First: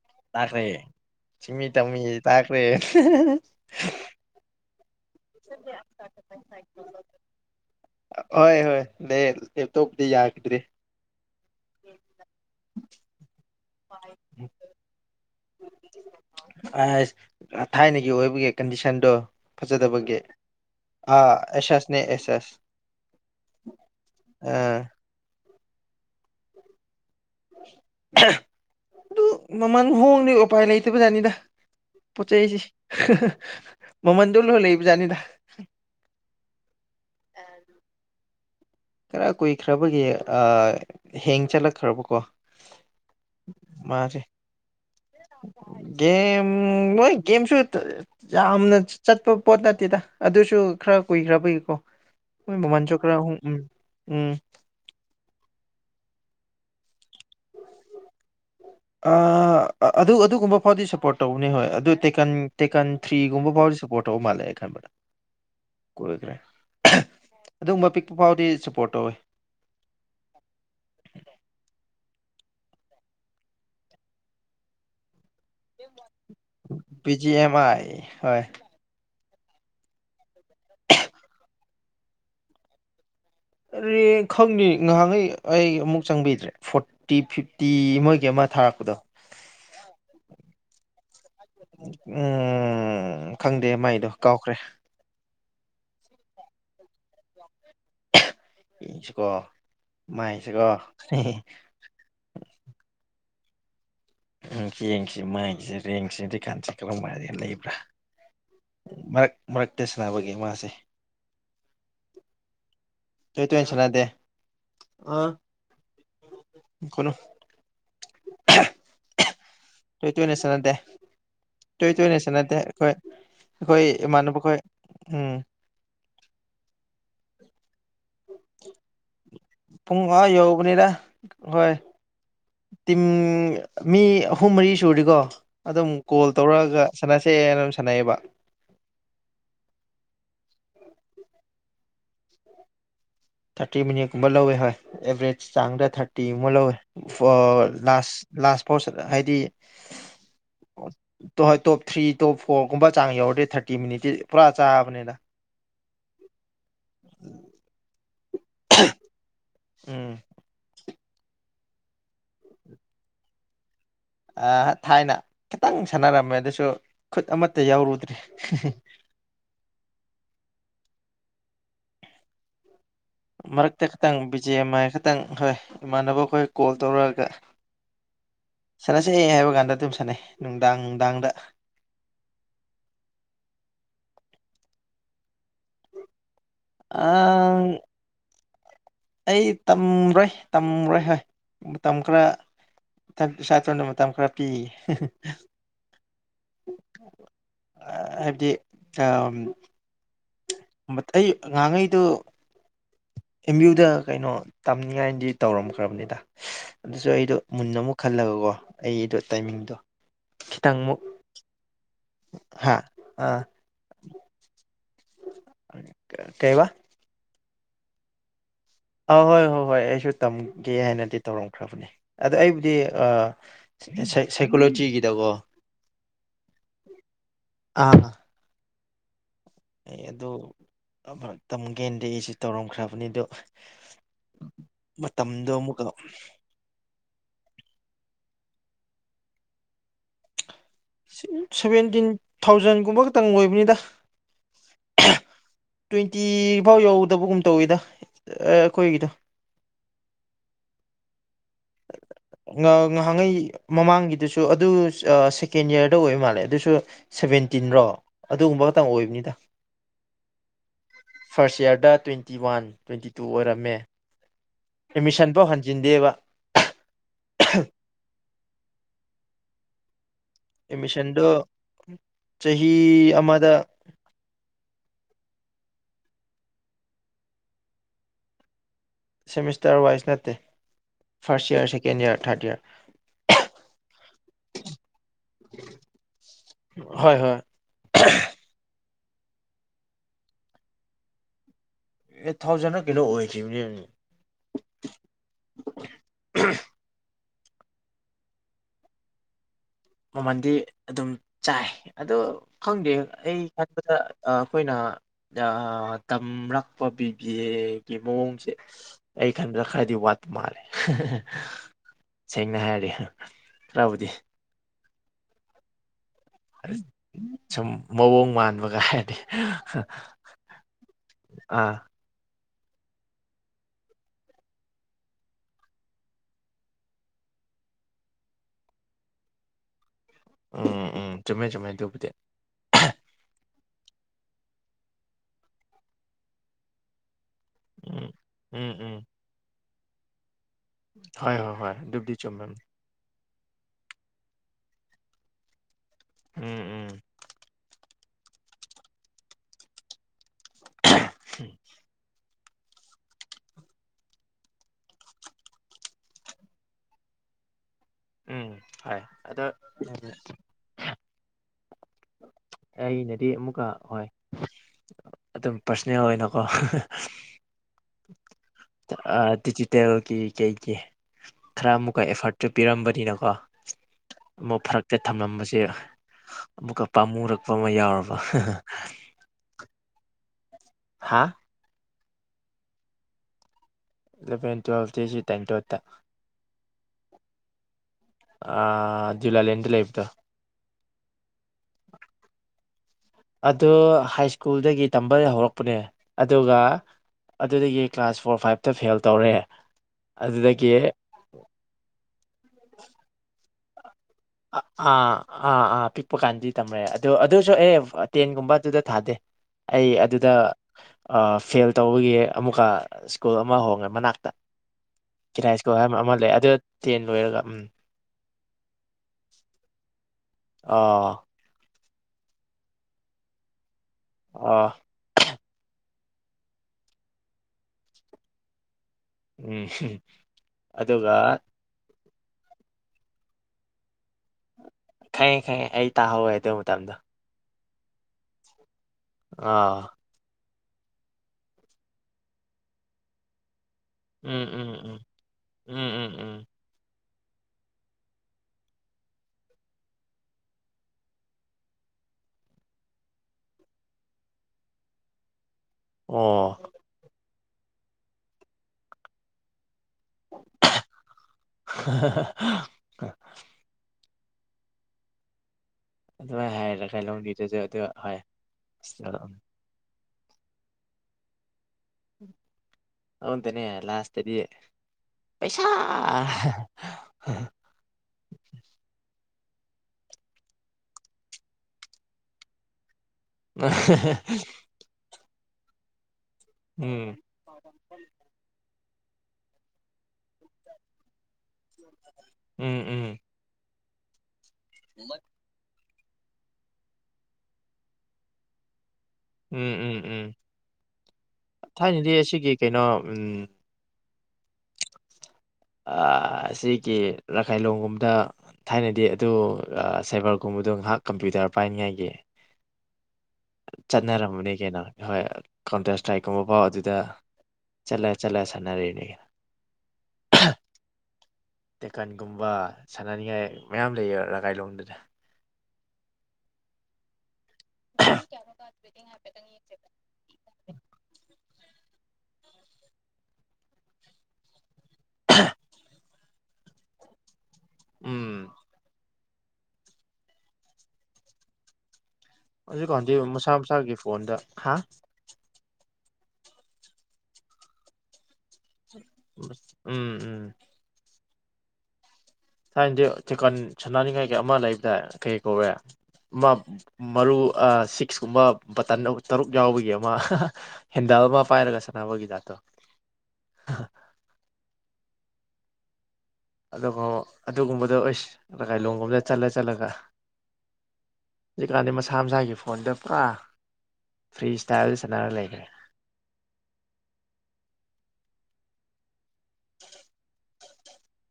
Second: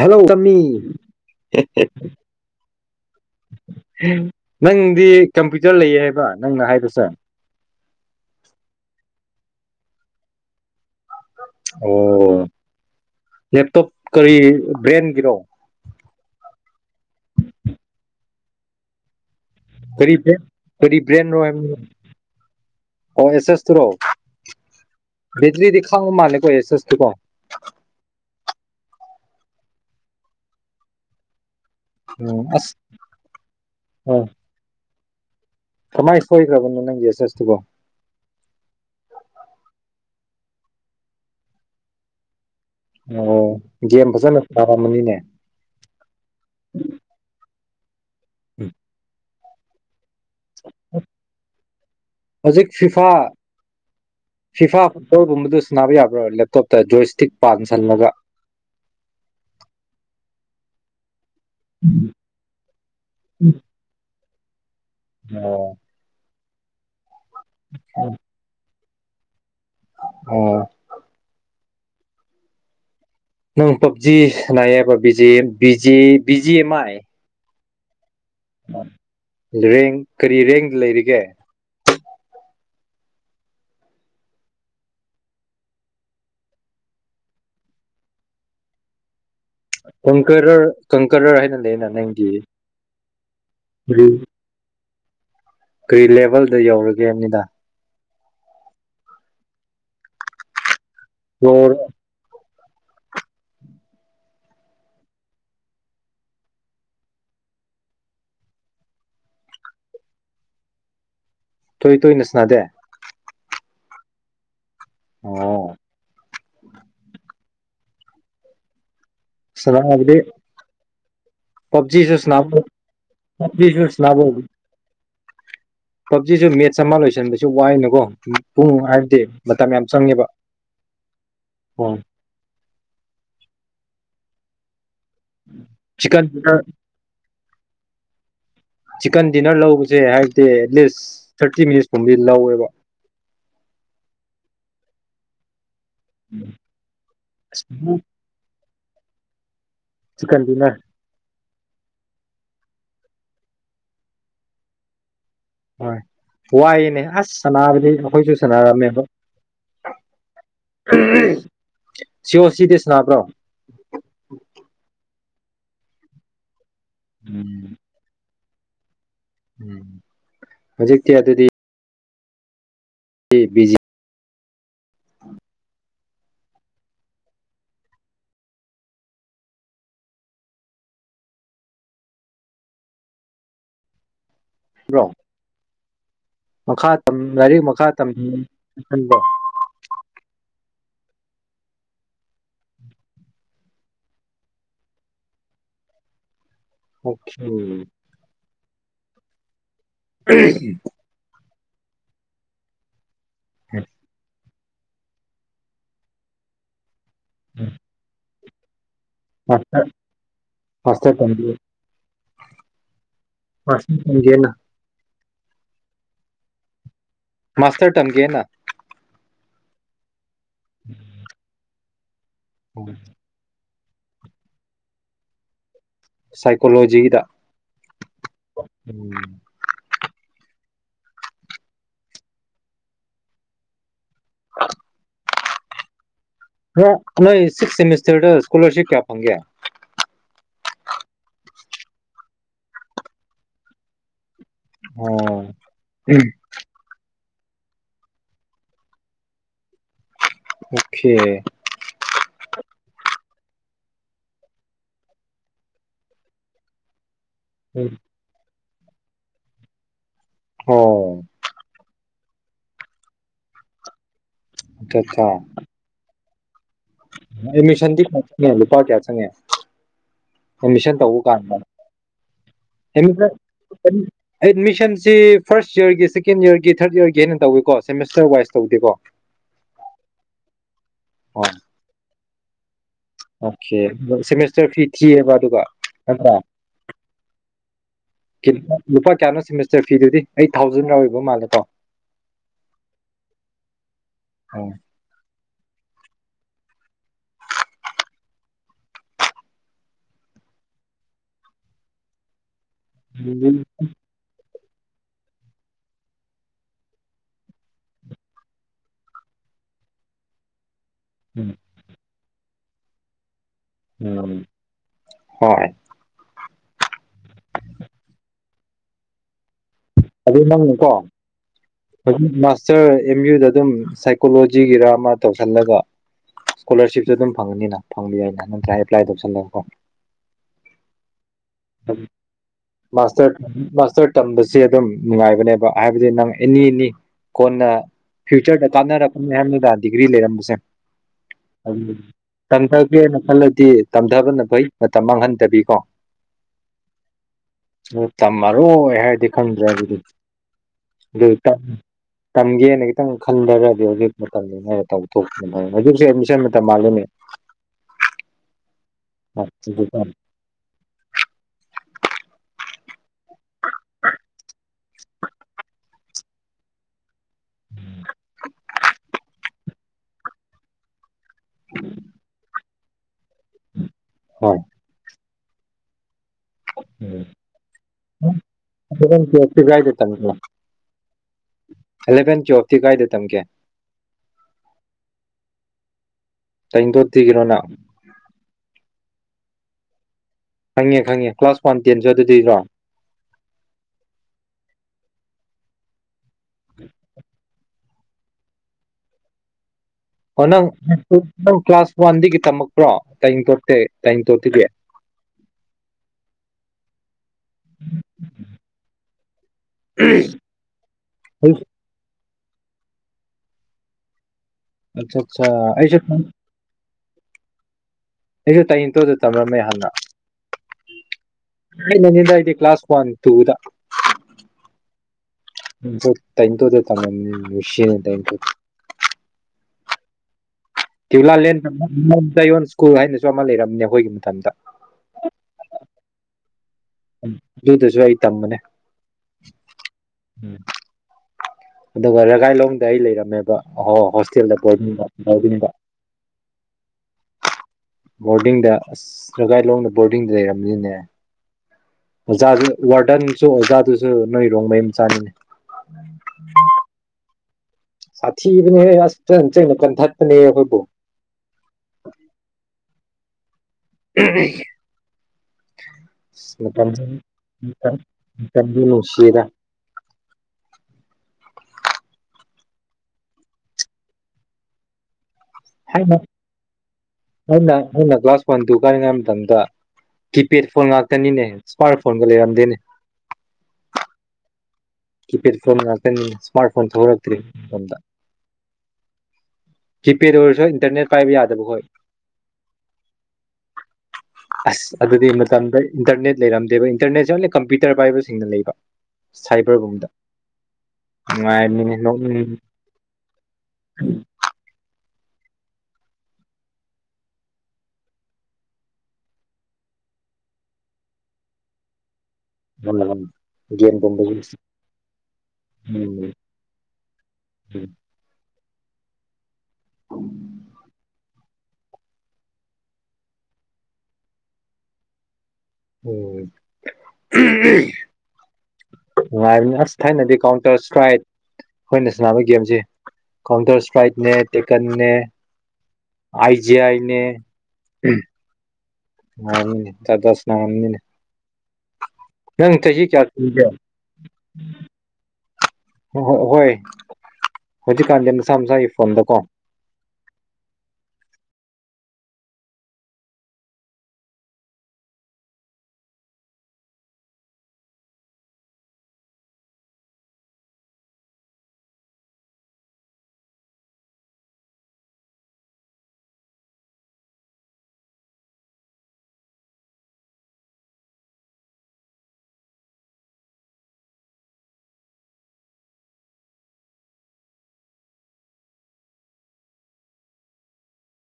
hello ꯊꯥꯈ꯭ꯔꯦ ꯇꯝꯃꯤ ꯆꯃꯤ ꯇꯝꯃꯤ ꯊꯥꯈ꯭ꯔꯦ ꯀꯔ ꯅꯪ ꯪꯗꯤ ꯀꯝꯄ꯭ꯌꯨꯇꯔ ꯂꯩꯌꯦ ꯍꯥꯏꯕ ꯅꯪꯅ ꯍꯥꯏꯕꯁꯦ ꯍꯦꯞꯇꯣꯛꯄꯗꯤ ꯌꯥꯈꯤꯗ꯭ꯔꯦ ꯑꯣ ꯂꯦꯞꯇꯣꯞ ꯀꯔꯤ ꯕ꯭ꯔꯦꯟꯒꯤꯔꯣ ꯑꯁ ꯊꯥꯏꯅꯒꯤ ꯑꯣꯏꯕꯒꯤ ꯀꯟꯗꯤꯁꯟꯗꯣ ꯐꯖꯗꯕꯒꯤ ꯑꯥ ꯑꯦꯁꯁꯅꯦ ꯑꯦꯁꯁ ꯑꯣ ꯑꯦꯁ ꯑꯦꯁꯇ꯭ꯔꯣ ꯑꯥ ꯑꯗꯨꯗꯤ ꯈꯥꯡꯉ ꯃꯥꯅꯦ ꯀ ꯁꯁꯇꯀꯣ ꯑꯗꯨ ꯃꯃꯜ ꯍꯣꯡꯅꯤ ꯎꯄꯥꯏ ꯂꯩꯇꯕꯖꯥꯠꯅꯤꯗ ꯄꯣ ꯎꯝ ꯆꯩꯩꯁꯤ ꯑꯁ ꯃꯣꯃꯟꯗꯨꯜꯍ ꯂꯩꯕꯖꯥꯠꯅꯤꯗ ꯁꯣꯏꯈ꯭ꯔꯕ ꯅ ꯌꯦꯁ ꯑꯦꯁ ꯇꯀꯣ ꯀꯔ ꯀꯨꯏꯈ꯭ꯔꯕꯒꯦ ꯍꯦꯡ ꯆꯠꯂꯛꯈ꯭ꯔꯕꯀꯣ ꯑꯣ ꯒꯦꯝ ꯃꯥꯁꯦ ꯐꯖꯅ ꯁꯥꯔꯝꯃꯅꯤꯅꯦ ꯇ ꯌꯥꯝꯅ ꯆꯠꯄ ꯄꯣꯠ ꯅ ꯇꯗ ꯑꯗꯨꯁꯨ ꯈꯔ ꯀꯨꯏꯈ꯭ꯔ ꯀꯏꯀꯣ ꯃꯣꯏ ꯃꯃꯜꯁꯨ ꯈꯔ ꯎꯝ ꯁꯤꯤꯐꯥ ꯐꯠꯨꯝ ꯑꯗꯨ ꯁꯥꯟꯕ ꯌꯥꯕ꯭ꯔꯣ ꯂꯦꯞꯇꯣꯞꯇ ꯖꯣꯏ ꯏꯁꯇꯤꯛ ꯄꯥꯟꯁꯜꯂꯒ ꯑ ꯑꯗꯨ ꯑꯗꯨꯒꯨꯝꯕ ꯐꯥꯎꯗꯤ ꯁꯄꯣꯔꯠ ꯇꯧꯕꯅꯦ ꯍꯣꯏ ꯑꯗꯨ ꯇꯦꯀꯟ ꯇꯦꯀꯟ ꯊ꯭ꯔꯤꯒꯨꯝꯕ ꯐꯥꯎꯗꯤ ꯁꯄꯣꯔꯠ ꯇꯧꯕ ꯃꯥꯜꯂꯦ ꯂꯩꯦꯥꯏ ꯄꯕ ꯑꯣ ꯀꯣꯏꯗ꯭ꯔꯦ ꯑꯗꯨꯒꯨꯝꯕ ꯄꯤꯛꯄ ꯐꯥꯎꯗꯤ ꯁꯞꯄꯣꯔꯠ ꯇꯣꯏ ꯑꯣ ꯅꯪ ꯄꯞꯖꯤ ꯏꯕꯕꯤꯖꯤ ꯕꯤꯖꯤꯦ ꯕꯤꯖꯤ ꯑꯃꯥꯏ ꯍꯣꯏ ꯔꯤ ꯀꯔꯤ ꯔꯦꯡꯗ ꯂꯩꯔꯤꯒꯦ ꯑ ꯈꯪꯅꯤ ꯉꯍꯥꯛꯈꯩ ꯑꯩ ꯑꯃꯨꯛ ꯆꯪꯕꯤꯗ꯭ꯔꯦ ꯐꯣꯔꯇꯤ ꯐꯤꯐꯇꯤ ꯃꯣꯏꯒꯤ ꯑꯃ ꯊꯥꯔꯛꯄꯗꯣ ꯁꯪꯔ ꯀꯂꯔ ꯍꯥꯏꯅ ꯂꯩꯅ ꯅꯪꯒꯤ ꯎꯝ ꯈꯪꯗꯦ ꯃꯥꯏꯗꯣ ꯀꯥꯎꯈ꯭ꯔꯦ ꯀꯔꯤ ꯂꯦꯚꯦꯜꯗ ꯌꯧꯔꯒꯦꯕꯅꯤꯗ ꯌꯦꯁꯨꯀꯣ ꯃꯥꯏꯁꯤꯀꯣ ꯍ ꯔꯣꯔ ꯎꯝ ꯌꯦꯡꯁꯤ ꯃꯥꯡꯁꯤꯦ ꯔꯦꯡꯁꯤ ꯀꯀꯥꯟꯁꯦ ꯀꯔꯝ ꯃ ꯂꯩꯕ꯭ꯔꯥ ꯎ ꯃꯔꯛ ꯃꯔꯛꯇ ꯁꯥꯟꯅꯕꯒꯦ ꯃꯥꯁꯦ ꯇꯣꯏ ꯇꯣꯏꯅ ꯁꯅꯥꯗꯦ ꯇꯁꯅꯗꯦ ꯑꯥ ꯑꯣ ꯀꯩꯅꯣ [unintelligible] ꯇꯣꯏ ꯁꯅꯥꯕꯗꯤ ꯇꯣꯏꯅ ꯆꯠꯅꯗꯦ ꯇꯣꯏ ꯄꯞꯖꯤꯁꯨ ꯇꯣꯏꯅ ꯆꯠꯅꯗꯦ ꯁꯅꯥꯕ ꯑꯩꯈꯣꯏ ꯑꯩꯈꯣꯏ ꯄꯞꯖꯤꯁꯨ ꯁꯅꯥꯕ ꯏꯃꯥꯟꯅꯕꯈꯣꯏ ꯎꯝ ꯄꯞꯖꯤꯁꯨ ꯃꯦꯠꯁ ꯑꯃ ꯂꯣꯏꯁꯤꯟꯕꯁꯨ ꯋꯥꯏꯅꯀꯣ ꯄꯨꯡ ꯍꯥꯏꯕꯗꯤ ꯃꯇꯝ ꯌꯥꯝ ꯄꯨꯡ ꯑꯥ ꯆꯪꯉꯦꯕ ꯌꯧꯕꯅꯤꯗ ꯍꯣꯏ ꯎ ꯃꯤ ꯍꯨ ꯃꯔꯤꯁ ꯁꯨꯔꯤꯀꯣ ꯑꯗꯨꯝ ꯆꯤꯛꯀꯟ ꯀꯣꯜ ꯗꯤꯅꯔ ꯇꯧꯔꯛꯑꯒ ꯁꯥꯟꯅꯁꯦꯅ ꯑꯗꯨꯝ ꯁꯥꯟꯅꯩꯑꯕ ꯆꯤꯛꯀꯟ ꯗꯤꯅꯔ ꯂꯧꯕꯁꯦ ꯍꯥꯏꯕꯗꯤ ꯑꯦꯠꯂꯤꯁ ꯊꯥꯔꯇꯤ ꯃꯤꯅꯤꯠꯁꯀꯨꯝꯕꯗꯤ ꯂꯧꯋꯦꯕ ꯊꯥꯔꯇꯤ ꯃꯤꯅꯤꯠꯀꯨꯝꯕ ꯂꯧꯋꯦ ꯍꯣꯏ ꯑꯦꯚꯔꯦꯖ ꯆꯥꯡꯗ ꯊꯔꯇꯤ ꯃ ꯂꯥꯁ ꯂꯥꯁ ꯄꯣꯠꯁ ꯍꯥꯏꯗꯤ ꯆꯀꯟ ꯄꯅ ꯇꯣ ꯍꯣꯏ ꯇꯣꯞ ꯊ꯭ꯔꯤ ꯇꯣꯞ ꯐꯣꯔꯒꯨꯝꯕ ꯆꯥꯡ ꯌꯧꯔꯗꯦ ꯊꯥꯔꯇꯤ ꯃꯤꯅꯤꯠꯇꯤ ꯄꯨꯔꯥ ꯆꯥꯕꯅꯤꯅ ꯍꯣꯏ ꯋꯥꯏꯅꯦ ꯑꯁ ꯁꯥꯟꯔꯗꯤ ꯑꯩꯈꯣꯏꯁꯨ ꯁꯥꯟꯅꯔꯝꯃꯦꯕ ꯎꯝ ꯁꯤ ꯑꯣ ꯁꯤꯗꯤ ꯁꯕ꯭ꯔꯣ ꯊꯥꯏꯅ ꯈꯤꯇꯪ ꯁꯥꯟꯅꯔꯝꯃꯦ ꯑꯗꯨꯁꯨ ꯈꯨꯠ ꯑꯃꯠꯇ ꯎꯝ ꯌꯥꯎꯔꯨꯗ꯭ꯔꯤ [unintelligible] ꯎꯝ ꯍꯧꯖꯤꯛꯇꯤ ꯑꯗꯨꯗꯤ ꯃꯔꯔꯛ ꯇ ꯕꯤꯖꯤ꯭ꯔꯣ ꯀ ꯇꯪ ꯖ ꯑꯦꯝ ꯑꯥꯏ ꯈꯛꯇꯪ ꯍꯣꯏ ꯏꯃꯥꯟꯅꯕ ꯑꯩꯈꯣꯏ ꯀꯣꯜ ꯇꯧꯔꯛꯑꯒ ꯁꯥꯟꯅꯁꯦ ꯍꯥꯏꯕ ꯀꯥꯟꯗ ꯑꯗꯨꯝ ꯁꯥꯟꯅꯩ ꯅꯨꯡꯗꯥꯡ ꯅꯨꯡꯗꯥꯡꯗ ꯭ꯔꯣ ꯃꯈꯥ ꯇꯝ ꯂꯔꯤ ꯃꯈꯥ ꯇꯝ ꯑꯩ ꯇꯝꯔꯣꯏ ꯇꯝꯔꯣꯏ ꯍꯣꯏ ꯃꯇꯝ ꯈꯔ ꯁꯥꯇ꯭ꯔꯣꯟꯗ ꯃꯇꯝ ꯈꯔ ꯄꯤ ꯑꯣ ꯑ ꯎꯝ ꯉꯥꯡꯉꯩꯗꯨ ꯑꯦꯝ ꯌꯌꯨꯗ ꯀꯩꯅꯣ ꯇꯝꯅꯤꯡꯉꯥꯏꯗꯤ ꯇꯧꯔꯝꯈ꯭ꯔꯕꯅꯤꯗ ꯑꯗꯨꯁꯨ ꯑꯩꯗꯣ ꯃꯨꯟꯅ ꯑꯃꯨꯛ ꯈꯜꯂꯒꯀꯣ ꯑꯩꯗꯣ ꯇꯥꯏꯃꯤꯡꯗꯣ ꯃꯥꯁꯇꯔ ꯈꯤꯇꯪꯃꯨꯛ ꯃꯥꯁꯇꯔ ꯇꯝꯒꯦ ꯍꯥ ꯑꯥ ꯃꯥꯁꯇꯔ ꯇꯝꯒꯦꯅ ꯀꯩꯕ ꯃꯥꯁꯇꯔ ꯇꯝꯒꯦꯅ ꯑ ꯍꯣꯏ ꯍꯣꯏ ꯍꯣꯏ ꯑꯩ ꯁ ꯇꯝꯒꯦ ꯍꯥꯏꯅꯗꯤ ꯇꯧꯔꯝꯈ꯭ꯔꯕꯅꯤ ꯑꯗ ꯑꯩꯕꯨꯗꯤ ꯑ ꯁꯥꯏꯀꯣꯂꯣꯖꯤꯒꯤꯗꯀꯣ ꯁꯥꯏꯀꯣꯂꯣꯖꯤꯗ ꯎꯝ ꯑꯩ ꯑꯗꯨ ꯇꯝꯒꯦꯗꯤ ꯑꯩꯁꯤꯦ ꯇꯧꯔꯝꯈ꯭ꯔꯕꯅꯤꯗꯣ ꯃꯇꯝ ꯑꯗꯨꯣꯃꯨ ꯀ ꯁꯤꯁ ꯁꯦꯇꯔ ꯏꯁꯀꯣꯂꯔꯁꯤꯞ ꯀꯌꯥ ꯐꯪꯒꯦ ꯁꯚꯦꯟꯇꯤꯟ ꯊꯥꯎꯖꯟꯒꯨꯝꯕ ꯈꯛꯇꯪ ꯂꯣꯏꯕꯅꯤꯗ ꯑꯣꯝ ꯇ꯭ꯋꯦꯟꯇꯤ ꯐꯥꯎ ꯌꯧꯗꯕꯒꯨꯝ ꯇꯧꯋꯗ ꯑ ꯀꯕꯤꯗ ꯑꯣꯦ ꯉꯥꯏꯍꯥꯛꯉꯩ ꯃꯃꯥꯡꯒꯤꯗꯨꯁꯨ ꯑꯗꯨ ꯁꯦꯀꯦꯟ ꯌꯌꯥꯔꯗ ꯑꯣꯏ ꯃꯥꯜꯂꯦ ꯑꯗꯨꯁꯨ ꯁꯕꯦꯟꯇꯤꯟꯔꯣ ꯑꯗꯨꯒꯨꯝꯕ ꯑꯣꯏꯕꯅꯤꯗ ꯑꯣ ꯐꯔꯁꯤꯌꯥꯗ ꯇ꯭ꯋ ꯇꯋꯇꯤ ꯋꯥꯟ ꯇ꯭ꯋꯦꯟꯇꯤ ꯇꯨ ꯑꯣꯏꯔꯝꯃꯦ ꯑꯠꯆꯥ ꯑꯠꯆꯥ ꯑꯦꯃꯤꯁꯟ ꯐꯥꯎ ꯍꯟꯖꯤꯟꯗꯦꯕ ꯑꯦꯗꯃꯤꯁꯟꯗꯤ ꯈ ꯄꯍ ꯑꯦꯠꯃꯤꯁꯟ ꯑꯦꯠꯃꯤꯁꯟꯗꯣ ꯇꯧꯕ ꯀꯥꯟꯗ ꯆꯍꯤ ꯑꯃꯗ ꯑꯦꯠꯃꯤꯁꯟꯁꯤ ꯐꯔꯁ ꯌꯌꯔꯒꯤ ꯁꯦꯀꯦꯟ ꯌꯔꯒꯤ ꯊꯔꯠ ꯌꯔꯒꯤ ꯍꯥꯏꯅ ꯇꯧꯋꯦꯀꯣꯦꯃꯦꯁꯔ ꯋꯥꯏꯁ ꯇꯧꯦꯀꯣ ꯁꯦꯃꯤꯁꯇꯔ ꯋꯥꯏꯁ ꯅꯠꯇꯦ ꯑꯣ ꯐꯥꯔꯁ ꯏꯔ ꯁꯀꯦꯟ ꯏꯔ ꯊꯗꯌꯥ ꯑꯣꯀꯦ ꯁꯦꯃꯦꯁꯇꯔ ꯐꯤ ꯊꯤꯑꯕ ꯑꯗꯨꯒ ꯅꯠꯇ꯭ꯔꯥ ꯍꯣꯏ ꯍꯣꯏ ꯂꯨꯄꯥ ꯀꯌꯥꯅꯣ ꯁꯤꯦꯃꯦꯁꯇꯔ ꯐꯤꯗꯨꯗꯤ ꯑꯩꯠ ꯊꯥꯎꯖꯟ ꯌꯥꯎꯕ ꯃꯥꯜꯂꯦꯀꯣ ꯑꯦꯠ ꯊꯥꯎꯖꯟꯗ ꯀꯩꯅꯣ ꯑꯣꯏꯔꯤꯕꯅꯦ ꯎ ꯎꯝ ꯃꯃꯜꯗꯤ ꯑꯗꯨꯝ ꯆꯥꯏ ꯑꯣ ꯍꯪ ꯗ ꯑꯩ ꯈ ꯑ ꯑꯩꯈꯣꯏꯅ ꯇꯝꯂꯛꯄ ꯕꯤꯕꯤꯦꯒꯤ ꯃꯑꯣꯡꯁꯦ ꯑꯩ ꯈꯟꯕꯗ ꯈꯔꯗꯤ ꯋꯥꯠꯄ ꯃꯥꯜꯂꯦ ꯎꯝ [unintelligible] ꯁꯦꯡꯅ ꯍꯥꯏꯔꯔꯦ ꯎꯝ ꯍꯣꯏ ꯁꯨꯝ ꯃꯑꯣꯡ ꯃꯥꯟꯕ ꯀꯥꯏꯔꯗꯤ ꯑꯗꯨꯏ ꯅꯪꯅꯤꯀꯣ ꯍꯧꯖꯤꯛ ꯃꯥꯁꯇꯔ ꯑꯦꯝ ꯌꯨꯗ ꯑꯗꯨꯝ ꯁꯥꯏꯀꯣꯂꯣꯖꯤꯒꯤꯔꯥ ꯑꯃ ꯇꯧꯁꯜꯂꯒ ꯏꯁꯀꯣꯂꯥꯔꯁꯤꯞꯇ ꯑꯗꯨꯝ ꯐꯪꯉꯅꯤꯅ ꯐꯪꯂꯤ ꯍꯥꯏꯏꯅ ꯅꯠꯇ꯭ꯔ ꯑꯦꯄ꯭ꯂꯥꯏ ꯇꯧꯁꯜꯂꯒꯀꯣ ꯎꯝ ꯎꯝ ꯆꯨꯝꯃꯦ ꯆꯨꯝꯃꯦ ꯑꯗꯨꯕꯨꯗꯤ ꯃꯥꯇ ꯍꯛꯆꯔ ꯇꯝꯁ ꯑꯗꯨꯝ ꯅꯨꯡꯉꯥꯏꯕꯅꯦꯕ ꯍꯥꯏꯕꯗꯤ ꯅꯪ ꯏꯅꯤ ꯏꯅꯤ ꯀꯣꯟꯅ ꯎꯝ ꯐ꯭ꯨꯆꯔꯗ ꯎꯝ ꯎꯝ ꯀꯥꯟꯅꯔ ꯅꯦꯗꯥ ꯗꯤꯒ꯭ꯔꯤ ꯂꯩꯔꯝꯕꯁꯦ ꯍꯣꯏ ꯍꯣꯏ ꯍꯣꯏ ꯑꯗꯨ ꯨꯞꯗꯤ ꯆꯧꯕ ꯇꯝꯊꯒꯦꯅ ꯈꯜꯂꯗꯤ ꯇꯝꯊꯕꯅ ꯐꯩ ꯃꯇꯝ ꯃꯥꯡꯍꯟꯗꯕꯤꯀꯣ ꯎꯝ ꯎꯝ ꯑꯗꯨ ꯇꯝꯃꯔꯣ ꯑꯩ ꯍꯥꯏꯔꯗꯤ ꯈꯪꯗ꯭ꯔꯦ ꯑꯗꯨꯗꯤꯗꯤ ꯗ ꯇ ꯇꯝꯒꯦꯅ ꯈꯤꯇꯪ ꯈꯟꯊꯔꯗꯤ ꯍꯧꯖꯤꯛ ꯃꯇꯝ ꯅ ꯇꯧꯊꯇ ꯍꯧꯖꯤꯛꯁꯨ ꯑꯦꯗꯃꯤꯁꯟ ꯃꯇꯝ ꯃꯥꯜꯂꯤꯅꯦ ꯎꯝ ꯍ ꯑꯗ ꯑꯩꯅꯗꯤ ꯑꯃꯨꯛꯀ ꯍꯣꯏ ꯑꯗꯨꯝ ꯄꯥꯔꯁꯣꯅꯦꯜ ꯑꯣꯏꯅꯀꯣ ꯑ ꯗꯤꯖꯤꯇꯦꯜꯒꯤ ꯀꯩꯒꯤ ꯈꯔ ꯃꯈꯨꯀꯥꯏ ꯑꯦꯐꯔꯠ ꯄꯤꯔꯝꯕꯅꯤꯅꯀꯣ ꯍꯣꯏ ꯑꯃꯨꯛ ꯐꯔꯛꯇꯤ ꯊꯝꯂꯝꯁꯦ ꯆꯦ ꯑꯃꯨꯛꯀ ꯄꯥ ꯃꯨꯔꯛꯄ ꯑꯃ ꯌꯥꯎꯔꯕ ꯇꯝ ꯍꯥ ꯍꯂ ꯐꯦꯟ ꯆꯣꯐꯤ ꯀꯥꯏꯗꯦꯝ ꯀꯦ ꯏꯂꯦꯟ ꯇ꯭ꯋꯦꯜꯁꯤ ꯇꯦꯟ ꯇ ꯠꯇ ꯇꯥꯏ ꯇꯣ ꯊꯤ ꯀꯔꯣꯅ ꯑ ꯖꯨꯂꯂ ꯑꯦꯗꯤ ꯂ ꯂꯩꯕꯗꯣ ꯈꯪꯉꯦ ꯈꯪꯉꯦ ꯀ꯭ꯂꯥꯁ ꯋꯥꯟ ꯇꯦꯟꯁꯨ ꯑꯗꯨꯗꯒꯤꯔꯣ ꯑꯗꯨ ꯍꯥꯏ ꯁ꯭ꯀꯨꯜꯗꯒꯤ ꯇꯝꯕ ꯍꯧꯔꯛꯄ ꯄ꯭ꯔꯦ ꯑꯗꯨꯒ ꯑꯗꯨ ꯀ꯭ꯂꯥꯁ ꯐꯣꯔ ꯐꯥꯏꯚꯇ ꯐꯦꯜ ꯇꯧꯔꯦ ꯑꯣ ꯅꯪ ꯑꯗꯨꯗꯒꯤ ꯅꯪ ꯀ꯭ꯂꯥꯁ ꯋꯥꯟꯗꯒꯤ ꯇꯝꯂꯄ꯭ꯔꯣ ꯀꯩꯅ ꯇ ꯑꯥ ꯑꯥ ꯑꯥ ꯄꯤꯛꯄ ꯀꯥꯟꯗꯤ ꯇꯝꯃꯦ ꯑꯗꯨ ꯑꯗꯨꯁꯨ ꯑꯦ ꯇꯦꯟꯒꯨꯝꯕ ꯑꯗꯨꯗ ꯊꯥꯗꯦ ꯑꯩ ꯑꯗꯨꯗ ꯐꯦꯜ ꯇꯧꯕꯒꯤ ꯑꯃꯨꯛꯀ ꯁ꯭ꯀꯨꯜ ꯑꯃ ꯍꯣꯡꯉꯦ ꯃꯅꯥꯛꯇ ꯑꯆꯥ ꯑꯆꯥ ꯀꯤꯔꯥꯏ ꯁ꯭ꯀꯨꯜ ꯍꯥꯏꯕ ꯑꯩꯁꯨꯦ ꯑꯃ ꯐ ꯂꯩ ꯑꯗꯨ ꯇꯦꯟ ꯂꯣꯏꯔꯒ ꯎꯝ ꯑꯩꯁꯨ ꯇꯥꯏꯇꯣꯗ ꯇꯝꯂꯝꯝꯃꯦ ꯍꯥꯟꯅ ꯑ ꯅꯗꯤ ꯀ ꯀ꯭ꯂꯥꯁ ꯋꯥꯟ ꯇꯨꯗ ꯑ ꯎ ꯇꯥꯏ ꯇ ꯇ ꯎꯝꯝ ꯇꯤ ꯂ ꯂ ꯆꯌꯣꯟ ꯁ꯭ꯀꯨꯜ ꯍꯥꯏꯅꯁꯨ ꯑꯃ ꯂꯩꯔꯝꯅꯦ ꯑꯩꯈꯣꯏꯒꯤ ꯃꯇꯝꯗ ꯈꯩ ꯈꯩ ꯑ ꯇꯥ ꯍꯦꯗꯨꯝꯗ ꯑꯗꯨꯨꯗꯁꯨ ꯑꯩ ꯇ ꯃꯅꯦ ꯑꯥ ꯎꯝ ꯑꯗꯨꯒ ꯔꯒꯥꯏꯂꯣꯡꯗ ꯑꯩ ꯂꯩꯔꯝꯃꯦꯕ ꯑꯣ ꯎꯝ ꯍꯣꯁꯇꯦꯜꯗ ꯎꯝ ꯎꯝ ꯊ ꯊꯕ ꯎꯝ ꯎꯝ ꯎꯝ ꯕꯣꯔꯗꯤꯡꯗ ꯑꯁ ꯒꯥꯏꯂꯣꯡꯗ ꯕꯣꯔꯗꯤꯡꯗ ꯂꯩꯔꯝꯅꯤꯅꯦ ꯑꯣꯖꯥ ꯋꯥꯔꯗꯟꯁꯨ ꯑꯣꯖꯥꯗꯨꯁꯨ ꯅꯣꯏꯔꯣꯡ ꯃꯌꯨꯝ ꯆꯥꯅꯤꯅꯦ ꯑꯣ ꯁꯥꯕ ꯐ ꯆ ꯐ [inaudible] ꯀ ꯑꯗꯨꯃꯥꯏꯅ ꯍꯥꯏꯔ ꯀꯥꯏꯂꯣꯡꯕꯤꯗꯁꯨ ꯑꯗꯨ ꯍꯣꯏ [inaudible] ꯇꯅꯨꯡꯁꯤꯗ ꯍꯧ ꯇꯅꯦ ꯂꯁꯇꯗꯤꯑꯦ ꯍ ꯍꯅ ꯍꯅ ꯀ꯭ꯂꯥꯁ ꯐ ꯇ ꯀ ꯃꯇꯝꯗ ꯀꯤꯄꯦꯗ ꯐꯣꯟ ꯉꯥꯛꯇꯅꯤꯅꯦ ꯏꯁꯃꯥ꯭ꯔꯠ ꯐꯣꯟꯒ ꯂꯩꯔꯝꯗꯦꯅꯦ ꯑꯍꯥ ꯍꯦ ꯀꯤꯄꯦꯠ ꯉꯥꯛ ꯇꯥꯅꯤꯅꯦ ꯏꯁꯃꯥ꯭ꯔꯠ ꯐꯣꯟ ꯊꯣꯛ ꯂꯛꯇ꯭ꯔꯤ ꯗꯨꯝꯗ ꯀꯤꯄꯦꯗ ꯑꯣꯏꯔꯁꯨ ꯏꯟꯇ꯭ꯔꯅꯦꯠ ꯄꯥꯏꯕ ꯌꯥꯗꯕ ꯍꯣꯏ ꯎꯝ ꯎꯝ ꯑꯁ ꯑꯗꯨꯗꯤ ꯑꯗꯨꯒꯤ ꯃꯥꯇꯝꯗꯩ ꯏꯟꯇ꯭ꯔꯅꯦꯠ ꯂꯩꯔꯝꯗꯦꯕ ꯏꯟꯇ꯭ꯔꯅꯦꯠꯁꯦ ꯑꯣꯟꯂꯤ ꯀꯝꯄ꯭ꯌꯨꯇ꯭ꯔ ꯄꯥꯏꯕꯁꯤꯡꯅ ꯂꯩꯕ ꯎꯝ ꯎꯝ ꯁꯥꯏꯕꯔꯒꯨꯝꯕꯗ ꯎꯝ ꯅꯨꯡꯉꯥꯏꯕꯅꯤꯅꯦ ꯊꯥꯏꯅꯗꯤ ꯅꯣꯛꯅꯤꯡ ꯑꯁꯤꯒꯤ ꯀꯩꯅꯣ ꯎꯝ ꯑꯁꯤꯒꯤ ꯔꯈꯥꯏꯂꯣꯡꯒꯨꯝꯕꯗ ꯊꯥꯏꯅꯗꯤ ꯑꯗꯨ ꯁꯥꯏꯕ꯭ꯔꯒꯨꯝꯕꯗꯣ ꯉꯥꯏꯍꯥꯛ ꯀꯝꯄ꯭ꯌꯨꯇꯔ ꯄꯥꯏꯅꯤꯉꯥꯏꯒꯤ ꯎꯝ ꯆꯠꯅꯔꯝꯃꯅꯤ ꯀꯩꯅ ꯍꯣꯏ ꯀꯥꯎꯟꯇꯔ ꯎꯝ ꯏꯁꯇ꯭ꯔꯥꯏꯛꯀꯨꯝꯕ ꯀ‌ꯣ ꯑꯗꯨꯗ ꯎꯝ ꯆꯠꯂ ꯆꯠꯂ ꯁꯥꯟꯅꯔꯤꯅꯦ ꯇꯦꯛꯀꯟꯒꯨꯝꯕ ꯁꯥꯟꯅꯅꯤꯡꯉꯥꯏ ꯃꯌꯥꯝ ꯂꯩꯌꯦꯕ ꯔꯒꯥꯏꯂꯣꯡꯗꯨꯗ ꯎꯝ ꯅꯨꯡꯉꯥꯏꯕꯅ‌ꯦ ꯑꯁ ꯊꯥꯏꯅꯗꯤ ꯀꯥꯎꯟꯇ꯭ꯔ ꯏꯁꯇ꯭ꯔꯥꯏꯠ ꯑꯩꯈꯣꯏꯅ ꯁꯥꯟꯅꯕ ꯒꯦꯝꯁꯦ ꯀꯥꯎꯟꯇ꯭ꯔ ꯏꯁꯇ꯭ꯔꯥꯏꯠꯅꯦ ꯇꯦꯀꯟꯅꯦ ꯑꯥꯏ ꯖꯤ ꯑꯥꯏꯅꯦ ꯎꯝ ꯉꯃꯤꯅꯤ ꯇꯗ ꯁꯅꯥ ꯑꯃꯤꯅꯦ ꯍꯧꯖꯤꯛꯀꯥꯟꯗꯤ ꯃꯁꯥ ꯃꯁꯥꯒꯤ ꯐꯣꯟꯗ ꯍꯥ ꯍ ꯍ ꯍꯣꯏ ꯍꯧꯖꯤꯛ ꯀꯥꯟꯗꯅ ꯎꯝ ꯎꯝ ꯎꯝ ꯊꯥꯏꯟꯁꯦ ꯆꯤꯀꯟ ꯁꯥꯟꯅꯅꯤꯡꯉꯥꯏ ꯀꯩ ꯑꯃ ꯂꯩꯕꯗ ꯀꯩ ꯀꯧꯔꯦ ꯃꯥ ꯃꯔꯨ ꯁꯤꯛꯁ ꯀꯨꯝꯕ ꯕꯇꯟ ꯇꯔꯨꯛ ꯌꯥꯎꯕꯒꯤ ꯑꯃ ꯍꯦꯟꯗꯜ ꯑꯃ ꯄꯥꯏꯔꯒ ꯁꯥꯟꯅꯕꯒꯤ ꯖꯥꯇꯣ ꯑꯗꯨꯒ ꯑꯗꯨꯒꯨꯝꯕꯗꯣ ꯑꯣꯏ ꯂꯀꯥꯏꯂꯣꯡꯒꯨꯝꯝꯗ ꯆꯠꯂ ꯆꯠꯂꯒ ꯍꯧꯖꯤꯛꯀꯥꯟꯗꯤ ꯃꯁꯥ ꯃꯁꯥꯒꯤ ꯐꯣꯟꯗ ꯄꯨꯔꯥ ꯐ꯭ꯔꯤ ꯏꯁꯇꯥꯏꯜꯗ ꯆꯥꯟꯅꯔ ꯂꯩꯈ꯭ꯔꯦ [unintelligible]